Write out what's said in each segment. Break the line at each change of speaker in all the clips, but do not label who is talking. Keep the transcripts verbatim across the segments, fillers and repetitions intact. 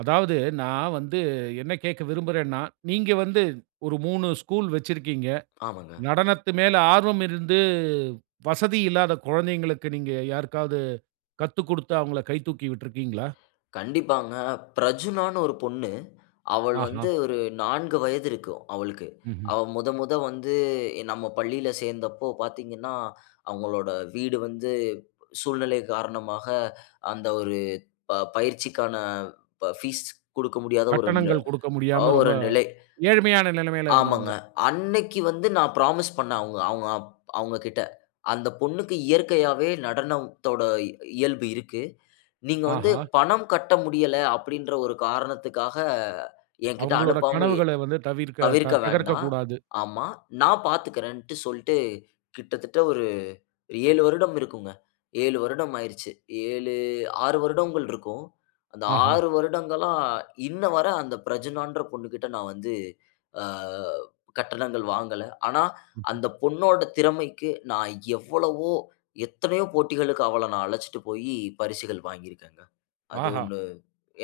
அதாவது, நான் வந்து என்ன கேட்க விரும்புறேன்னா, நீங்க வந்து ஒரு மூணு ஸ்கூல் வச்சிருக்கீங்க.
ஆமாங்க.
நடனத்து மேல ஆர்வம் இருந்து, வசதி இல்லாத குழந்தைகளுக்கு, நீங்க யாருக்காவது கத்துக்குடுத்து, அவுங்கள கை தூக்கி விட்டுருக்கீங்களா?
கண்டிப்பாங்க. பிரஜுனான்னு ஒரு பொண்ணு. அவள்
ஆஹா!
வந்து ஒரு நாங்கு வயது இருக்கும், அவளுக்கு.
ம்ஹ்ம்.
அவ மொத, மொத வந்து நம்ம பள்ளியில சேர்ந்தப்போ பார்த்தீங்கன்னா, அவுங்களோட வீடு வந்து சூழ்நிலை காரணமாக, அந்த ஒரு ப பயிற்சிக்கான ப பீஸ் குடுக்க முடியாத ஒரு நில
கட்டணங்கள் குடுக்க
அ
முடியாம,
ஒரு
ரொம்ப
நிலை.
ஏழ்மையான நிலமையில இருந்தவங்க.
ஆமங்க. அன்னைக்கு வந்து நான் புராமிஸ் பண்ணேன், அவுங்க அவுங்க அப் அவுங்ககிட்ட. அந்த பொண்ணுக்கு இயற்கையாவே நடனம்த்தோட இ இயல்பு இருக்கு. நீங்க வந்து
ஆஹா!
பணம் கட்ட முடியல அப்பிடீன்ற ஒரு காரணத்துக்காக என்கிட்ட
அவுங்களோட
அனுப்பாம
கனவுகள வந்து தவிர்க்க த
தவிர்க்க
தகர்க்க
வேண்டா
கூடாது.
ஆமா. நான் பார்த்துக்கிறேன்ட்டு சொல்ட்டு, கிட்டத்தட்ட ஒரு ஏழு வருடம் இருக்குங்க. எழு வருடம் ஆயிருச்சு. ஏழு ஆறு வருடங்கள் இருக்கும். அந்த
ஆஹா!
ஆறு வருடங்களா, இன்ன வர அந்த பிரஜூனான்ற பொண்ணுகிட்ட நான் வந்து ஆ கட்டணங்கள் வாங்கல. ஆனா,
ம்ஹ்ம்.
அந்த பொண்ணோட திறமைக்கு நான் எவ்வளவோ, எத்தனையோ போட்டிகளுக்கு அவள நான் அழைச்சிட்டு போயி, பரிசுகள் வாங்கி இருக்கேங்க. அது
ஆஹா!
ஒண்ணு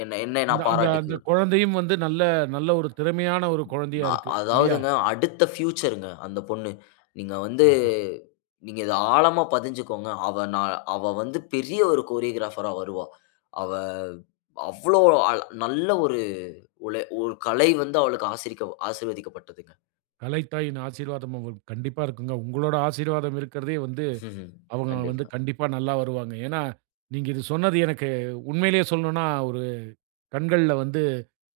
என்னை என்னை
அந்த
நான்
அந்த அந்த
பாராட்டிக்கும்.
குழந்தையும் வந்து நல்ல நல்ல ஒரு திறமையான ஒரு குழந்தையா
அ
இருக்கு. இல்லியா?
அதாவதுங்க, அடுத்த பியூச்சருங்க அந்த பொண்ணு. நீங்க வந்து
ஆஹா!
நீங்க இத ஆழமா பதிஞ்சுக்கோங்க. அவ நா அவ வந்து பெரிய ஒரு கோரியோகிராபரா வருவா. அவ, அவ்வளோ அல் நல்ல ஒரு உழை உ கலை வந்து அவளுக்கு ஆசிரிக்க ஆசீர்வதிக்கப்பட்டதுங்க.
கலைத்தாயின் ஆசீர்வாதம் அவுங்களுக்கு கண்டிப்பா இருக்குங்க. உங்களோட ஆசீர்வாதம் இருக்கிறதே வந்து, அவுங்க வந்து
கண்டிப்பா.
கண்டிப்பா நல்லா வருவாங்க. ஏன்னா, நீங்க இது சொன்னது எனக்கு உண்மையிலேயே சொல்லணும்னா, ஒரு கண்கள்ல வந்து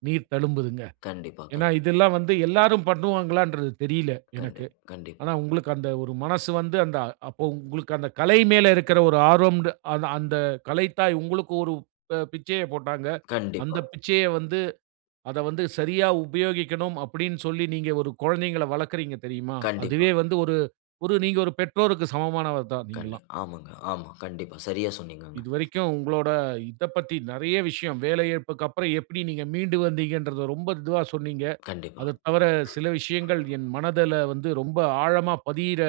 நீர் தழும்புதுங்க.
கண்டிப்பா,
ஏன்னா,
கண்
இதெல்லாம் வந்து எல்லாரும் பண்ணுவாங்களான்றது தெரியல, எனக்கு.
கண்டிப் கண்டிப்பா.
ஆனா, உங்களுக்கு அந்த ஒரு மனசு வந்து, அந்த அப்போ உங்களுக்கு அந்த கலை மேல இருக்கிற ஒரு ஆர்வம்ன்டு அத அந்த கலைத்தாய் உங்களுக்கு ஒரு அ பிச்சைய போட்டாங்க.
கண்டிப்பா.
அந்த பிச்சைய வந்து அத வந்து சரியா உபயோகிக்கணும் அப்பிடீன்னு சொல்லி, நீங்க ஒரு குழந்தைகள வளர்க்குறீங்க தெரியுமா,
கண்டிப்பா.
அதுவே வந்து ஒரு ஒரு நீங்க ஒரு பெற்றோருக்கு சமமானவர் தான், நீங்கல்லாம்.
கண்டிப்பா. ஆமாங்க, ஆமா. கண்டிப்பா, சரியா சொன்னீங்கங்க.
இதுவரைக்கும் உங்களோட இத பத்தி நிறைய விஷயம், வேலை இழப்புக்கப்புறம் எப்டி நீங்க மீண்டு வந்தீங்கன்றத ரொம்ப இதுவா சொன்னீங்க.
கண்டிப்பா.
அதத் தவர, சில விஷயங்கள் என் மனதுல வந்து ரொம்ப ஆழமா பதியிற,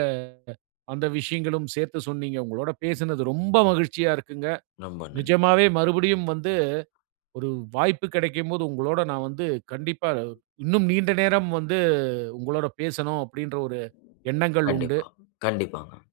அந்த விஷயங்களும் சேர்த்து சொன்னீங்க. உங்களோட பேசினது ரொம்ப மகிழ்ச்சியா இருக்குங்க.
நொம்ப நன்
நிஜமாவே மறுபடியும் வந்து ஒரு வாய்ப்பு கிடைக்கும் போது, உங்களோட நான் வந்து கண்டிப்பா, இன்னும் நீண்ட நேரம் வந்து உங்களோட பேசணும் அப்பிடீன்ற ஒரு எண்ணங்கள் உண்டு.
கண்டிப்பா, கண்டிப்பாங்க.